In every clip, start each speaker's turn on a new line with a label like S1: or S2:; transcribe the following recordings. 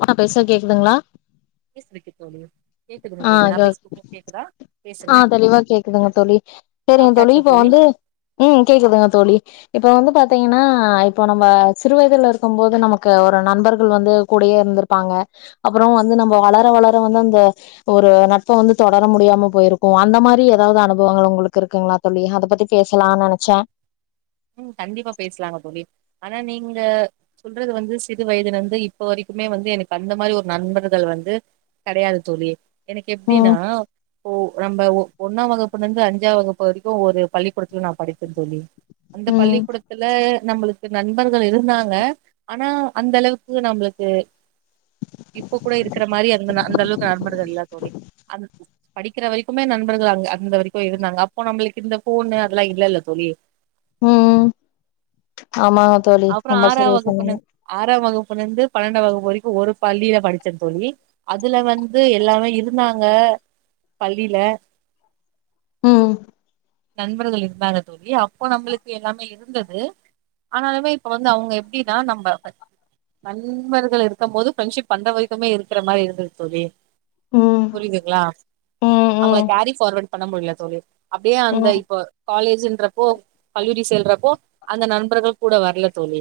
S1: ஆ நா பேசறது கேக்குதுங்ளா
S2: [unintelligible] தோழி கேக்குதுங்க தோழி
S1: ஆஹ்
S2: நா
S1: ஹ
S2: பேசுறது உங்களுக்கு கேக்குதா பேசுங்க
S1: ஆஹ் தெளிவா கேக்குதுங்க தோழி சரிங்க தோழி இப்ப வந்து உம் கேக்குதுங்க தோழி இப்போ வந்து பாத்தீங்கன்னா இப்போ நம்ம சிறு வயதுல இருக்கும் போது நமக்கு ஒரு நண்பர்கள் வந்து கூடயே இருந்திருப்பாங்க அப்றோ வந்து நம்ம வளர வளர வந்து அந்த ஒரு நட்ப வந்து தொடர முடியாம போயிருக்கும் அந்த மாரி ஏதாவது அனுபவங்கள் உங்களுக்கு இருக்குங்ளா தோழி அத பத்தி பேசலான்னு நெனைச்சே
S2: உம் கண்டிப்பா பேசலாங்க தோழி ஆனா நீங்க சொல்றது வந்து சிறு வயதுலருந்து இப்ப வரைக்குமே வந்து எனக்கு அந்த மாரி ஒரு நண்பர்கள் வந்து கெடையாது தோழி எனக்கு எப்படின்னா
S1: ம்
S2: ஒ நம்ப ஓ ஒண்ணா வகுப்புலர்ந்து அஞ்சாம் வகுப்பு வரைக்கு ஒரு பள்ளிக்கூடத்துல நா படித்தே தோழி அந்த
S1: ம்
S2: பள்ளிக்கூடத்துல நம்மளு இது நண்பர்கள் இருந்தாங்க ஆனா அந்த அளவுக்கு நம்மளுக்கு இப்ப கூட இருக்கிற மாரி அந்த அந்த அளவுக்கு நண்பர்கள் இல்ல தோழி அது படிக்கிற வரைக்குமே நண்பர்கள் அங்க அந்த வரைக்கும் இருந்தாங்க அப்போ நம்மளுக்கு இந்த ஃபோனு அதெல்லா இல்லல்ல தோழி
S1: உம் ஆமாங்க தோழி ரொம்ப சரியா சொன்னீங்க
S2: ப்புல இருந்து பன்னெண்டா வகுப்பு வரைக்கு ஒரு பள்ளியில படிச்சே தோழி அதுல வந்து எல்லாமே இருந்தாங்க பள்ளியில
S1: உம்
S2: நண்பர்கள் இருந்தாங்க தோழி அப்போ நம்மளுக் எல்லாமே இருந்தது ஆனாலுமே இப்ப வந்து அவங்க எப்டின்னா நம்ப நண்பர்கள் இருக்கும் போது ஃபிரெண்ட்ஷிப் பண்ற வரைக்குமே இருக்கிற மாரி இருந்தது தோழி
S1: ம்
S2: புரியுதுங்களா
S1: ம்
S2: அவங்கள
S1: ம்
S2: கேரி ஃபார்வர்ட் பண்ண முடியல தோழி அப்டியே அந்த
S1: ம்
S2: இப்போ காலேஜூன்றப்போ கல்லூரி செல்றப்போ அந்த நண்பர்கள் கூட வரல தோழி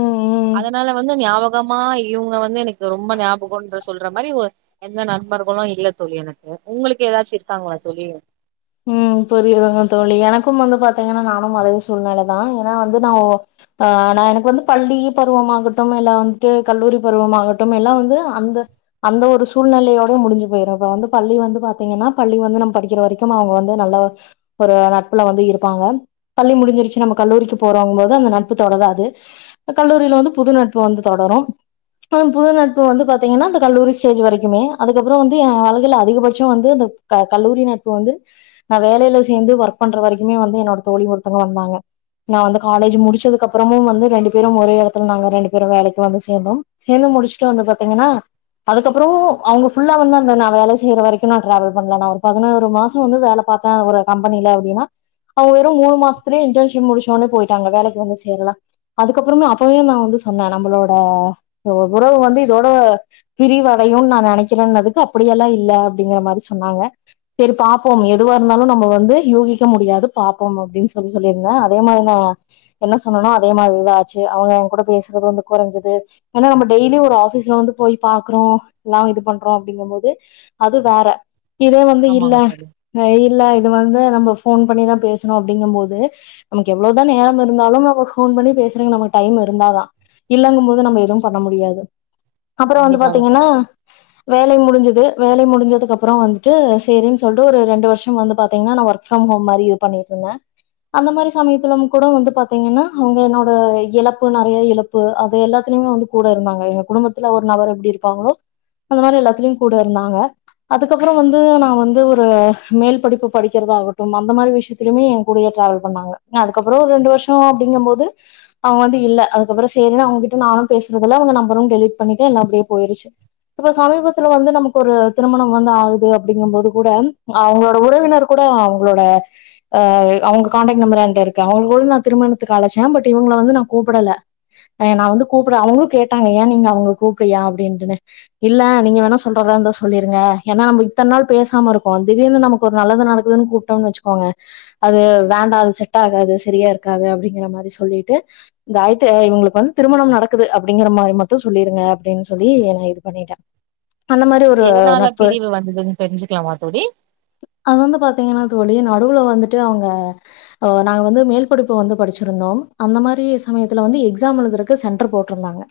S1: ம் ம்
S2: அதனால வந்து ஞாபக கமா இவுங்க வந்து எனக்கு ரொம்ப ஞாபகோன்ற சொல்ற மாரி ஒரு எந்த நண்பர்களு இல்ல தோழி எனக்கு உங்களுக்கு ஏதாச்சு இருக்காங்களா தோழி
S1: உம் புரியுதுங்க தோழி எனக்கும் வந்து பாத்தீங்கன்னா நானும் அதே சூழ்நெலைதா ஏன்னா வந்து நா ஆ நா எனக்கு வந்து பள்ளி பருவமாகட்டும் இல்ல வந்துட்டு கல்லூரி பருவமாகட்டும் எல்லா வந்து அந்த அந்த ஒரு சூழ்நிலையோட முடிஞ்சு போயிரு இப்ப வந்து பள்ளி வந்து பாத்தீங்கன்னா பள்ளி வந்து நம்ம படிக்கிற வரைக் த்தமா அவுங்க வந்து நல்ல ஒரு நட்புல வந்து இருப்பாங்க பள்ளி முடிஞ்சிருச்சு நம்ம கல்லூரிக்கு போறோங்கும் போது அந்த நட்பு தொடராது அ கல்லூரியில வந்து புது நட்பு வந்து தொடரு புது புது நட்பு வந்து பாத்தீங்கன்னா இந்த கல்லூரி ஸ்டேஜ் வரைக்குமே அதுக்கப்புறோ வந்து என் வாழ்க்கையில அதிகபட்சோ வந்து இந்த க கல்லூரி நாட் இப்ப வந்து நா வேலையில சேந்து ஒர்க் பண்ற வரைக்குமே வந்து என்னோட தோழி ஒருத்தவங்க வந்தாங்க நா வந்து காலேஜ் முடிச்சதுக்கப்புறமு வந்து ரெண்டு பேரும் ஒரே எடத்துல நாங்க ரெண்டு பேரும் வேலைக்கு வந்து சேந்தோம் சேந்து முடிச்சுட்டு வந்து பாத்தீங்கன்னா அதுக்கப்புறமு அவுங்க ஃபுல்லா வந்து அந்த நா வேலை செய்ற வரைக்கும்லா டிராவல் பண்ல நா ஒரு பதினோ ரு மாசோ வந்து வேல பாத்தே ஒரு கம்பெனில அப்டின்னா அவுங்க வெறு மூணு மாசத்துலயே இன்டர்ன்ஷி முடிச்சோனே போயிட்டாங்க வேலைக்கு வந்து சேரல அதுக்கப்புறமு அப்பவே நான் வந்து சொன்னே நம்பளோட ஒ உறவு வந்து இதோட பிரிவடையும்னு நா நெனைக்கிறேன்னதுக்கு அப்பிடியெல்லா இல்ல அப்டிங்கற மாரி சொன்னாங்க செரி பாப்போம் எதுவா இருந்தாலு நம்ம வந்து யூகிக்க முடியாது பாப்போம் அப்டின்னு சொல்லி சொல்லிருந்தே அதே மாரி நா என்ன சொன்னனோ அதே மாரிதா ஆச்சு அவுங்க என் கூட பேசுறது வந்து கொறைஞ்சுது ஏன்னா நம்ம டெய்லி ஒரு ஆஃபீஸ்ல வந்து போய் பாக்குறோ எல்லா இது பண்றோ அப்டிங்கும் போது அது வேற இது
S2: ஆமாங்க
S1: இல்ல
S2: தோழி
S1: நா இல்ல இது வந்து நம்ப ஃபோன் பண்ணிதா பேசணு அப்டிங்கும் போது நமக்கு எவ்ளோதா நேரம் இருந்தாலும் அவ ஃபோன் பண்ணி பேசுறக்கு நமக்கு டைம் இருந்தாதா இல்லைங்கும்போது நம்ப எதுவும் பண்ண முடியாது அப்புறோ வந்து
S2: கண்டிப்பாக
S1: பாத்தீங்கன்னா
S2: தோழி
S1: வேலை முடிஞ்சுது வே வேலை முடிஞ்சதுக்கு அப்றோ வந்துட்டு சேரின் சொல்ட்டு ஒரு ரெண்டு வருசம் வந்து பாத்தீங்கன்னா நா ஒர்க் ஃப்ரம் ஹோம் மாரி இது பண்ணிட்டுருந்தே அந்த மாரி சமயத்தில கூட வந்து பாத்தீங்கன்னா அவுங்க என்னோட அ இழப்பு நெறைய இழப்பு அது எல்லாத்திலயுமே வந்து கூட இருந்தாங்க எங்க குடும்பத்துல ஒரு நபர் எப்டி இருப்பாங்களோ அந்த மாரி எல்லாத்திலயும் கூட இருந்தாங்க அதுக்கப்புறம் வந்து நா நா வந்து ஒரு மேல் படிப்பு படிக்கிறதாகட்டும் அந்த மாரி விஷயத்துலையுமே என் கூடயே டிராவல் பண்ணாங்க ஆ அதுக்கப்புறோ ஒரு ரெண்டு வருஷோ அப்டிங்கும் போது அவுங்க வந்து இல்ல அதுக்கப்புறோ சேரினு அவுங்ககிட்ட நானும் பேசுறதுல அவுங்க நம்பரும் டெலிட் பண்ணிட்ட எல்லா அப்டியே போயிருச்சு இப்ப சமீபத்துல வந்து நமக்கு ஒரு திருமணம் வந்து ஆகுது அ அப்டிங்கும்போது கூட அவுங்களோட உறவினர் கூட அவுங்களோட ஆ அவுங்க காண்டெக்ட் நம்பர் என்ட்ட இருக்கு அவுங்கள கூட நா திருமணத்துக்கு அழைச்சே பட் இவுங்கள வந்து நா கூப்படல ஆ நா வந்து கூப்ட அவுங்களு கேட்டாங்க ஏன் நீங்க அவுங்கள கூப்டலயா அப்டின்ட்னு இல்ல நீங்க வேண்ணா சொல்றதா இருந்தா சொல்லிருங்க ஏன்னா நம்ப இப் இத்தன் நாள் பேசாம இருக்கோ திடீர்னு நமக்கு ஒரு நல்லது நடக்குதுன்னு கூப்ட்டோம்னு வச்சுக்கோங்க அது வேண்டா அது செட் ஆகாது சரியா இருக்காது அப்டிங்கிற மாதிரி சொல்லிட்டு காயத்து இவுங்களுக்கு வந்து திருமணம் நடக்குது அப்டிங்கிற மாரி மட்டும் சொல்லிருங்க அப்டின்னு சொல்லி நான் இது பண்ணிட்டே அந்த மாரி ஒரு நட்பு
S2: எதுன்னு தெரிஞ்சுக்கலாமா தோழி
S1: அது வந்து பாத்தீங்கன்னா தோழி நடுவுல வந்துட்டு அவுங்க ஆ நாங்க வந்து மேல் படிப்பு வந்து படிச்சிருந்தோ அந்த மாரி சமயத்துல வந்து எக்சாம் எழுதுறக்கு சென்டர் போட்ருந்தாங்க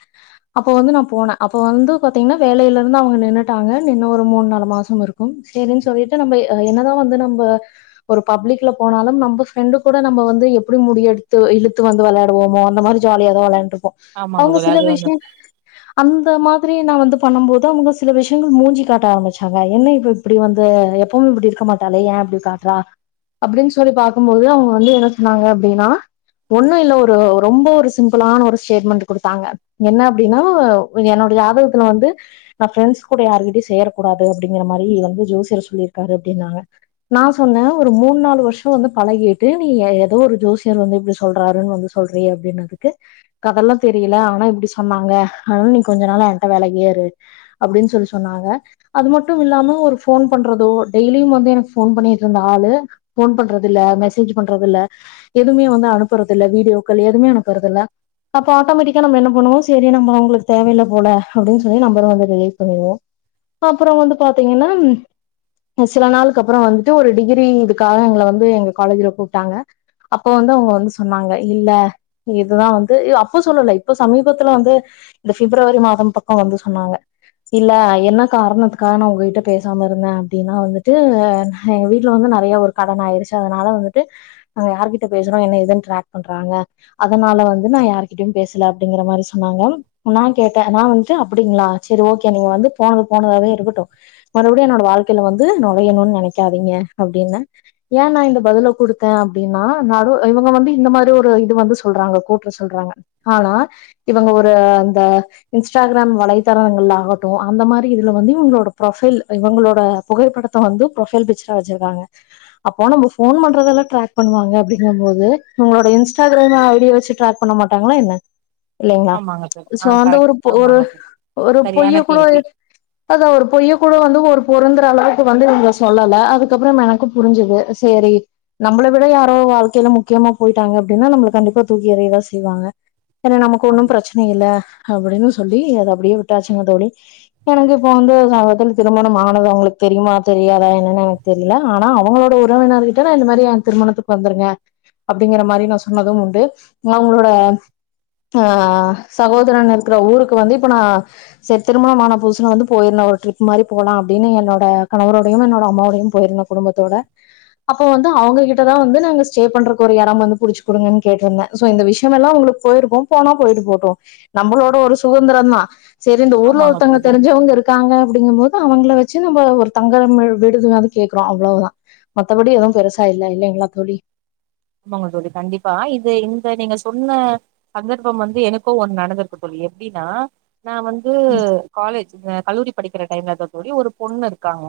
S1: அப்ப வந்து நான் போனே அப்ப வந்து பாத்தீங்கன்னா வேலையில இருந்து அவுங்க நின்னுட்டாங்க நின்னு ஒரு மூணு நாலு மாச ச்சும் இருக்கும் சேரின்னு சொல்லிட்டு நம்ப ஆ என்னதா வந்து நம்ப ஒரு பப்ளிக்ல போனாலு நம்ம ஃப்ரெண்டு கூட நம்ப வந்து எப்படி முடி எடுத்து இழுத்து வந்து வெளையாடுவோமோ அந்த மாரி ஜாலியாதா வெளையாண்ட்ருப்
S2: ஆமாங்க
S1: அவுங்க
S2: தோழி
S1: சில
S2: அது வந்து
S1: விஷயம் அந்த மாதிரி நா வந்து பண்ணும் போது அவுங்க சில விஷயங்கள் மூஞ்சிய காட்ட ஆரம்பிச்சாங்க அ என்ன இப்ப இப்டி வந்து எப்பவு இப்டி இருக்க மாட்டாளே ஏ இப்டி காட்றா அப்டின்னு சொல்லி பாக்கும்போது அவங்க வந்து என்ன சொன்னாங்க அப்டினா ஒண்ணு இல்ல ஒரு ரொம்ப ஒரு சிம்பிளான ஒரு ஸ்டேட்மென்டு கொடுத்தாங்க என்ன அப்டின்னா என்னுடைய ஜாதகத்துல வந்து நா ஃபிரெண்ட்ஸ் கூட யார்கிட்டயு சேரக்கூடாது து அப்டிங்கிற மாரி வந்து ஜோசியர் சொல்லிருக்காரு அப்டின்னாங்க நா சொன்னே ஒரு மூணு நாலு வருஷோ வந்து பழகிட்டு நீ ஏதோ ஒரு ஜோசியர் வந்து இப்டி சொல்றாருன்னு வந்து சொல்றியே அப்டினதுக்கு கதெல்லாம் தெரியல ஆனா இப்டி சொன்னாங்க அதனால நீ கொஞ்ச நாளா என்ட வெலகியே இரு அப்டின்னு சொல்லி சொன்னாங்க அது மட்டும் இல்லாம ஒரு ஃபோன் பண்றதோ டெய்லியும் வந்து எனக்கு ஃபோன் பண்ணிட்டு இருந்த ஆளு ஃபோன் பண்றது இல்ல மெசேஜ் பண்றது இல்ல எதுவுமே வந்து அனுப்புறது இல்ல வீடியோக்கள் எதுவுமே அனுப்புறதுல்ல அப்ப ஆட்டோமேட்டிக்கா நம்ம என்ன பண்ணுவோ செரி நம்ம அவுங்களுக்கு தேவையில்ல போல அப்டின்னு சொல்லி நம்பர வந்து டெலிட் பண்ணிடுவோ ப்ப அப்புறோ வந்து பாத்தீங்கன்னா அ சில நாளுக்கு அப்புற வந்துட்டு ஒரு டிகிரி இதுக்காக எங்கள வந்து எங்க காலேஜ்ல கூப்டாங்க அப்போ வந்து அவுங்க வந்து சொன்னாங்க இல்ல இதுதா வந்து அப்ப சொல்லல இப்ப சமீபத்துல வந்து இந்த பிப்ரவரி மாதம் பக்கம் வந்து சொன்னாங்க இல்ல என்ன காரணத்துக்காக நா உங்ககிட்ட பேசாம இருந்தே அப்டின்னு வந்துட்டு எங்க வீட்ல வந்து நெறைய ஒரு கடன் ஆயிருச்சு அதனால வந்துட்டு நாங்க யாருகிட்ட பேசுறோ என்ன ஏதுன்னு டிராக் பண்றாங்க அதனால வந்து நான் யாருகிட்டயு பேசல அப்டிங்கற மாரி சொன்னாங்க நா கேட்டே நா வந்துட்டு அப்டிங்களா சேரி ஓகே நீங்க வந்து போனது போனதாவே இருக்கட்டு மறுபடியு என்னோட வாழ்க்கையில வந்து நொழையணுன்னு நெனைக்காதீங்க அப்டின்னு ஏன் நா இந்த பதில குடுத்தே அப்டின்னா நா இது இவுங்க வந்து இந்த மாரி ஒரு இது வந்து சொல்றாங்க கூப்டு சொல்றாங்க ஆனா இவுங்க ஒரு இந்த இன்ஸ்டாகிராம் வலைத்தளங்கள் ஆகட்டு அந்த மா ந்து இதுல வந்து இவுங்களோட ப்ரொஃபைல் இவுங்களோட புகைப்படத்த வந்து ப்ரொஃபைல் பிக்சரா வச்சுருக்காங்க அப்ப நம்ம அபோன் பண்றதெல்லா டிராக் பண்ணுவாங்க அப்டிங்கும் போது உங்களோட இன்ஸ்டாகிராம் ஐடிய வச்சு டிராக் பண்ண மாட்டாங்களா என்ன இல்லைங்களா
S2: ஆமாங்க தோழி
S1: சோ
S2: ஆ
S1: அந்த
S2: கரெக்ட்
S1: ஒரு பொ ஒரு
S2: ஆமாங்க தோழி
S1: ஒரு
S2: சரியான
S1: பொய்ய கூட
S2: கேள்வி
S1: அதா ஒரு பொய்ய கூட வந்து ஒரு பொருந்தற அளவுக்கு வந்து இவங்க சொல்லல அதுக்கப்புறம் எனக்கும் புரிஞ்சுது சேரி நம்மள விட யாரோ வாழ்க்கையில முக்கியமா போயிட்டாங்க அப்டின்னா நம்மள கண்டிப்பா தூக்கி எறியதா செய்வாங்க ஏன்னா நமக்கு
S2: ஆம்
S1: ஒன்னும் பிரச்சன இல்ல அப்டின்னு சொல்லி அத அப்டியே விட்டாச்சுங்க தோழி எனக்கு இப்போ வந்து சமீபத்துல திருமணம் ஆனது அவுங்களுக்கு தெரியுமா தெரியாதா என்னன்னு எனக்கு தெரியல ஆனா அவுங்களோட உறவினருகிட்ட நா இந்த மாரி ஏன் திருமணத்துக்கு வந்துருங்க அப்டிங்கிற மாரி நான் சொன்னதும் உண்டு அவுங்களோட ஆ சகோதரன் இருக்கிற ஊருக்கு வந்து இப்ப நான் சரி திருமணமான புதுசு நா வந்து போயிருந்தே ஒரு ட்ரிப் மாரி போலா அப்டின்னு என்னோட கணவரோடையும் என்னோட அம்மாவோடையும் போயிருந்தே குடும்பத்தோட அப்போ வந்து அவுங்ககிட்டதா வந்து நாங்க ஸ்டே பண்றதுக்கு ஒரு எடம் வந்து புடிச்சு குடுங்கன்னு கேட்டிருந்தே சோ இந்த விஷயமெல்லா உங்களுக்கு போயிருக்கும் போனா போயிட்டு போவுட்டு நம்மளோட ஒரு சுதந்திரம்தா செரி இந்த ஊர்ல
S2: ஆமாங்க
S1: ஒருத்தங்க
S2: தோழி
S1: தெரிஞ்சவுங்க இருக்காங்க அப்டிங்கும்போது அவுங்கள வச்சு நம்ப ஒரு தங்குற வீட் விடுதி மாரி கேக்குறோ அவ்ளவுதான் மத்தபடி எதுவும் பெருசா இல்ல இல்லைங்களா தோழி
S2: ஆமாங்க தோழி கண்டிப்பா இது இந்த நீங்க சொன்ன சந்தர்ப்பம் வந்து எனக்கும் ஒண்ணு நடந்திருக்கு தோழி எப்டின்னா நா வந்து
S1: ம்
S2: காலேஜ் ஆ கல்லூரி படிக்கிற டைம்ல அது ஒரே ஒரு பொண்ணு இருக்காங்க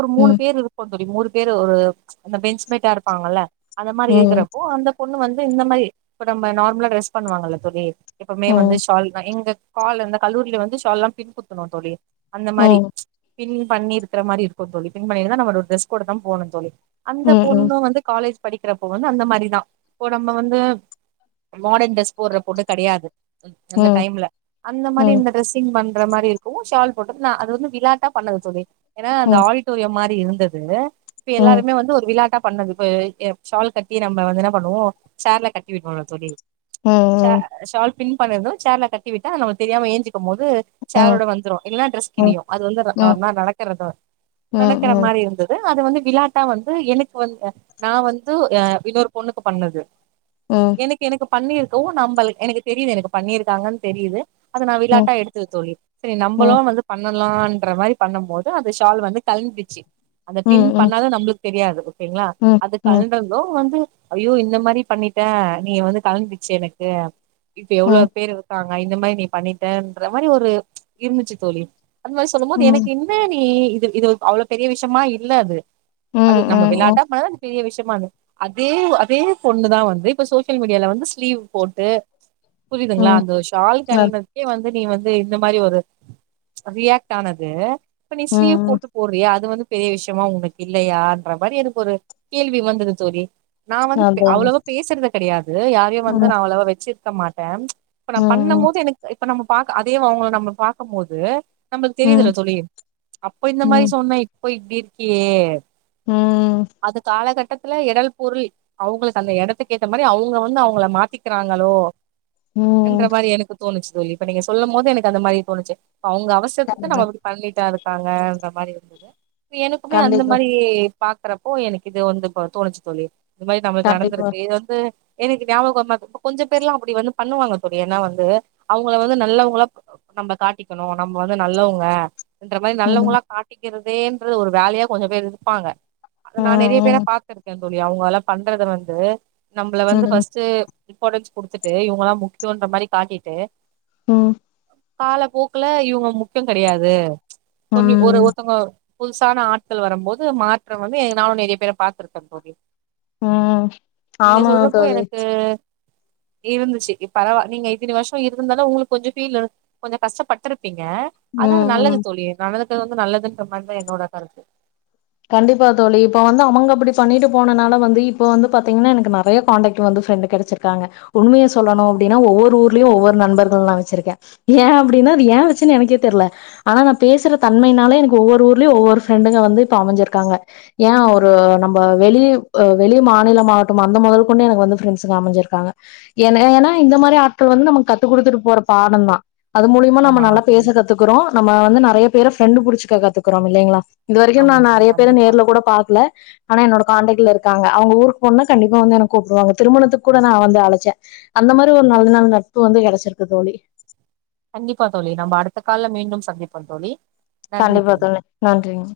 S2: ஒரு மூணு
S1: ம்
S2: பேரு இருக்கோ தோழி மூணு பேரு ஒரு அந்த பெஞ்ச்மேட்டா இருப்பாங்கல்ல மாரி
S1: ம்
S2: இருக்குறப்போ அந்த பொண்ணு வந்து இந்த மாரி இ நம்ம நார்மலா ட்ரெஸ் பண்ணுவாங்கல்ல தோழி எப்வுமே
S1: ம்
S2: வந்து ஷால் தான் எங்க காால் இந்தந்த கல்லூரியல வந்து ஷால் எல்லாம் பின்பத்துணும் தோழி அந்த மாரி
S1: ம்.
S2: பின் பண்ணியிருக்கிற மாரி இருக்கும் தோழி பின் பண்ணிருந்தா நம்ம இந்த ட்ரெஸ் கோட தான் போடணும் தோழி அந்த
S1: ம், ம்,
S2: பொண்ணும் வந்து காலேஜ் இருப்ப வந்து அந்த மாரிதான் இப்போ நம்ம வந்து மாடன் ட்ரெஸ் போடுற பொட்டு கெடையாது அந்த
S1: ம்,
S2: டைம்ல அந்த மாரி
S1: ம்,
S2: இந்த டரெஸ்ஸிங் பண் ற மாரி இருக்கும் ஷால் போட்டது நான அது வந்து விளாட்டா பண்ணது ஏன்ன
S1: ம்,
S2: அந்த
S1: ம்,
S2: ஆடிட்டோரியம் மாரி இருந்தது இப்ப
S1: ம்,
S2: எல்லாருமே வந்து ஒரு விளாட்ட பண்ணது போ ஷால் கட்டி நம்ம வந்து என்ன பண்ணுவோம்ஷர்ல கட்டி விடணும்ம் தோழி
S1: ம்,
S2: ச ல் பின் பண்ணிரும் சேல கட்டிவிட்ட நம தெரியாம ஏஞ்சக்கும் போது
S1: ம், ம்,
S2: சேலோ வந்து இல டஸ்
S1: ம்,
S2: கியும் அது வந்து
S1: ம்,
S2: ந நடக்கறத நடக்கற
S1: ம்,
S2: மாரி இருந்தது அத வந்து விளாட்டா வந்து எனக்கு வந்து நான வந்து அ இன்னொரு பொண்ணுக்கு பண்ணது
S1: ம், ம், ம்,
S2: எனக்கு எனக்கு பண்ணிருக்கவும் நம்ம எனக்கு தெரியுது எனக்கு பண்ணியிருக்காங்கன்னு தெரியுது அதது நான்
S1: ம்,
S2: விளையாட்டா எடுத்துக்க தோழி செரி
S1: ம், ம்,
S2: நம்மளும் வந்து பண்ண லாம் மாரி பண்ணும் போது அந்த ஷால் வந்து கழுசச்சு அந்த பின் பண்ணாத நம்மளுக்கு தெரியாது ங்களா
S1: ம்,
S2: அத கலந்தந்தோ வந்து ஐயோ இந்த மாதிரி பண்ணிட்டேன் நீ வந்து கலந்துடுச்சு எனக்கு இப்ப எவ்வளோ
S1: ம்,
S2: பேர் இருக்காங்க இந்த மாதிரி நீ பண்ணிட்டேன்ற மாரி ஒரு இருந்துச்சு தோழி அந்த மாரி சொல்லும் போது எனக்கு என்ன நீ இது அவ்வளவு பெரிய விஷயமா இல்ல அது அது நம்ம
S1: ம்,
S2: விளையாட்டா ப பெ விஷயமாது அதே அதே பொண்ணு தான் வந்து இப்ப சோசியல் மீடியால வந்து ஸ்லீவ் போட்டு புரியுதுங்களா
S1: ம்,
S2: அந்த ஷால்
S1: அத்
S2: கலண்ட்கே வந்து நீ வந்து இந்த மாரி ஒரு ரியாக்ட் ஆனது இப்ப நீ ஸ்லீவ்
S1: ம், அத் ம்.
S2: போட்டு போட்றியா அது வந்து பெரிய விஷயமா உங்களுக்கு இல்லயான்ற மாரி எனக்கு ஒரு கேள்வி வந்தது தோரி நான வந்து
S1: அதாங்க.
S2: அவ்வளோ பேசுறது தெரியாது இ யாரையும் வந்து
S1: ம்,
S2: நான் அவ்வளாவா வச்சு க்கமாட்டேன் இப்ப நான பண்ணும்
S1: ம்,
S2: போது எனக்கு இப்ப நம்ம பா அதே அவங்கள நம்ம பார்கும் போது நம்மளுக்கு தெரியுதல
S1: ம்,
S2: தோழி அப்ப இந்த மாரி
S1: ம்,
S2: சொன்னே போய் இப்டி இருக்கியே
S1: ம்
S2: அது காலகட்டத்துல இடல் பொருள் அவங்களுக்கு அந்த இடத்துக்கு ஏத்த மாதிரி அவங்க வந்து அவங்கள மாத்திக்கிறாங்களோ என்ற
S1: ம்.
S2: மாரி எனக்கு தோணுச்சு இப்ப நீங்க சொல்லும் போது எனக்கு அ மாரி தோணுச்சு ப்ப அவங்க அவசியத்துக்கு
S1: கண்டிப்பா,
S2: நம்ம இப்டி பண்ணிட்டா இரு காங்க அந்த மாரி இருந்தது எனக்குமே அந்த
S1: கண்டிப்பா,
S2: மாரி றப்போ எனக்கு இது வந்து தோணுச்சு தோழி இது மாரி நமக்கு
S1: கண்டிப்பா.
S2: நடந்திருக்கு இது வந்து எனக்கு ஞாபக கொஞ்சம் பேர் எல்லாம் அப்டி வந்து பண்ணுவாங்க தோழி ஏன்னா வந்து அவங்கள வந்து நல்லவங்களா நம்ம காட்டிக்கணும் நம்ம வந்து நல்லவங்க ன்ற மாரி
S1: ம்,
S2: நல்லவங்களா காட்டி இருக்கிறதேன்று ஒரு வேலயா கொஞ்சம் பேர் இருப்பாங்க அத நான நெறைய பேரை
S1: ம்,
S2: பா்த்திருக்கேன் தோழி அவங்கல்லாம் பண்றது வந்து நம்மள
S1: ம்,
S2: வந்து
S1: ம்,
S2: பஃர்ஸ்ட் இம்பார்ட்டன்ஸ் கொடுத்துட்டு இவங்கல்லாம் முக்கியம்ன்ற மாரி காட்டிட்டு
S1: ம்
S2: காலப்போக்குல இவங்க முக்கியம் கெடையாது கொஞ்சி ஒரு
S1: ம்,
S2: ஒருத்தங்க புதுசான ஆட்கள் வரும்போது மாற்றம் வந்து நானும் நிறைய பேரை பாத்துருக்கேன் தோழி
S1: உம்
S2: நீங்க
S1: ஆமாங்க
S2: சொல்றப்போ
S1: தோழி
S2: எனக்கு இருந்துச்சு பரவா நீங்க இத்தினி வருஷம் இருந்துருந்தாலும் உங்களுக்கு கொஞ்சம் ஃபீல் கொஞ்சம் கஷ்டப்பட்டு ப்பிங்க அதான் அது
S1: ம், ம்.
S2: நல்லது தோழி நம் வந்து நல்லதுன்ர மாறி தான் என்னோட கருத்து
S1: கண்டிப்பா தோழி இப்ப வந்து அவங்க அப்படி பண்ணிட்டு போனனால வந்து இப்ப வந்து பாத்தீங்கன்னா எனக்கு நறைய காண்டக்ட் வந்து ஃப்ரெண்டு் கெடைச்சிருக்காங்க உண்மையை சொல்லணு அப்டின்னா ஒவ்வொரு ஊர்லயு ஒவ்வொரு நண்பர்கள் நா வச்சிருக்கே ஏன் அப்டின்னா அது ஏன் வச்சேன்னு எனக்கே தெர்ல ஆனா நா பேசுற தன்மையினால எனக்கு ஒவ்வொரு ஊர்லயு ஒவ்வொரு ஃப்ரெண்டுங்க வந்து க்கு அமைஞ்சிருக்காங்க ஏன் ஒரு நம்ம வெளிய அ வெளி மாநிலமாகட்டும் அந்த முதல் கொண்டு எனக்கு வந்து ஃபிரெண்ட்ஸுங்க அமைஞ்சிருக்காங்க ஏ ஏன்னா இந்த மாரி ஆட்கள் வந்து நமக்கு கத்து குடுத்துட்டு போற பாடம்தா அது மூலியமா நம்ம
S2: ஆமாங்க
S1: நல்லா
S2: தோழி
S1: பேச கத்துக்கறோம் நம்ம வந்து நிறைய வேற ஃப்ரெண்டு புடிச்சக்க கத்துக்குறோம் இல்லங்களா இந்த நான்
S2: ஆமாங்க தோழி
S1: நறைய பேர்
S2: கண்டிப்பா
S1: நேர்ல கூட பாக்கல ஆனா என்னோட காண்டக்ட்ல இருக்கு இருக்காங்க அவங்க ஊருக்கு போனா கண்டிப்பா வந்து எனக்கு கூப்பிடுவாங்க திருமணத்துக்கு கூட நான் வந்து அழச்சேன் அந்த மாதிரி ஒரு நல்ல நாள் நட்பு வந்து கிடைச்சிருக்கு தோழி
S2: கண்டிப்பா தோழி நம்ம அடுத்த கால்ல மீண்டும் சந்திப்போம் தோழி
S1: கண்டிப்பா தோழி நன்றிங்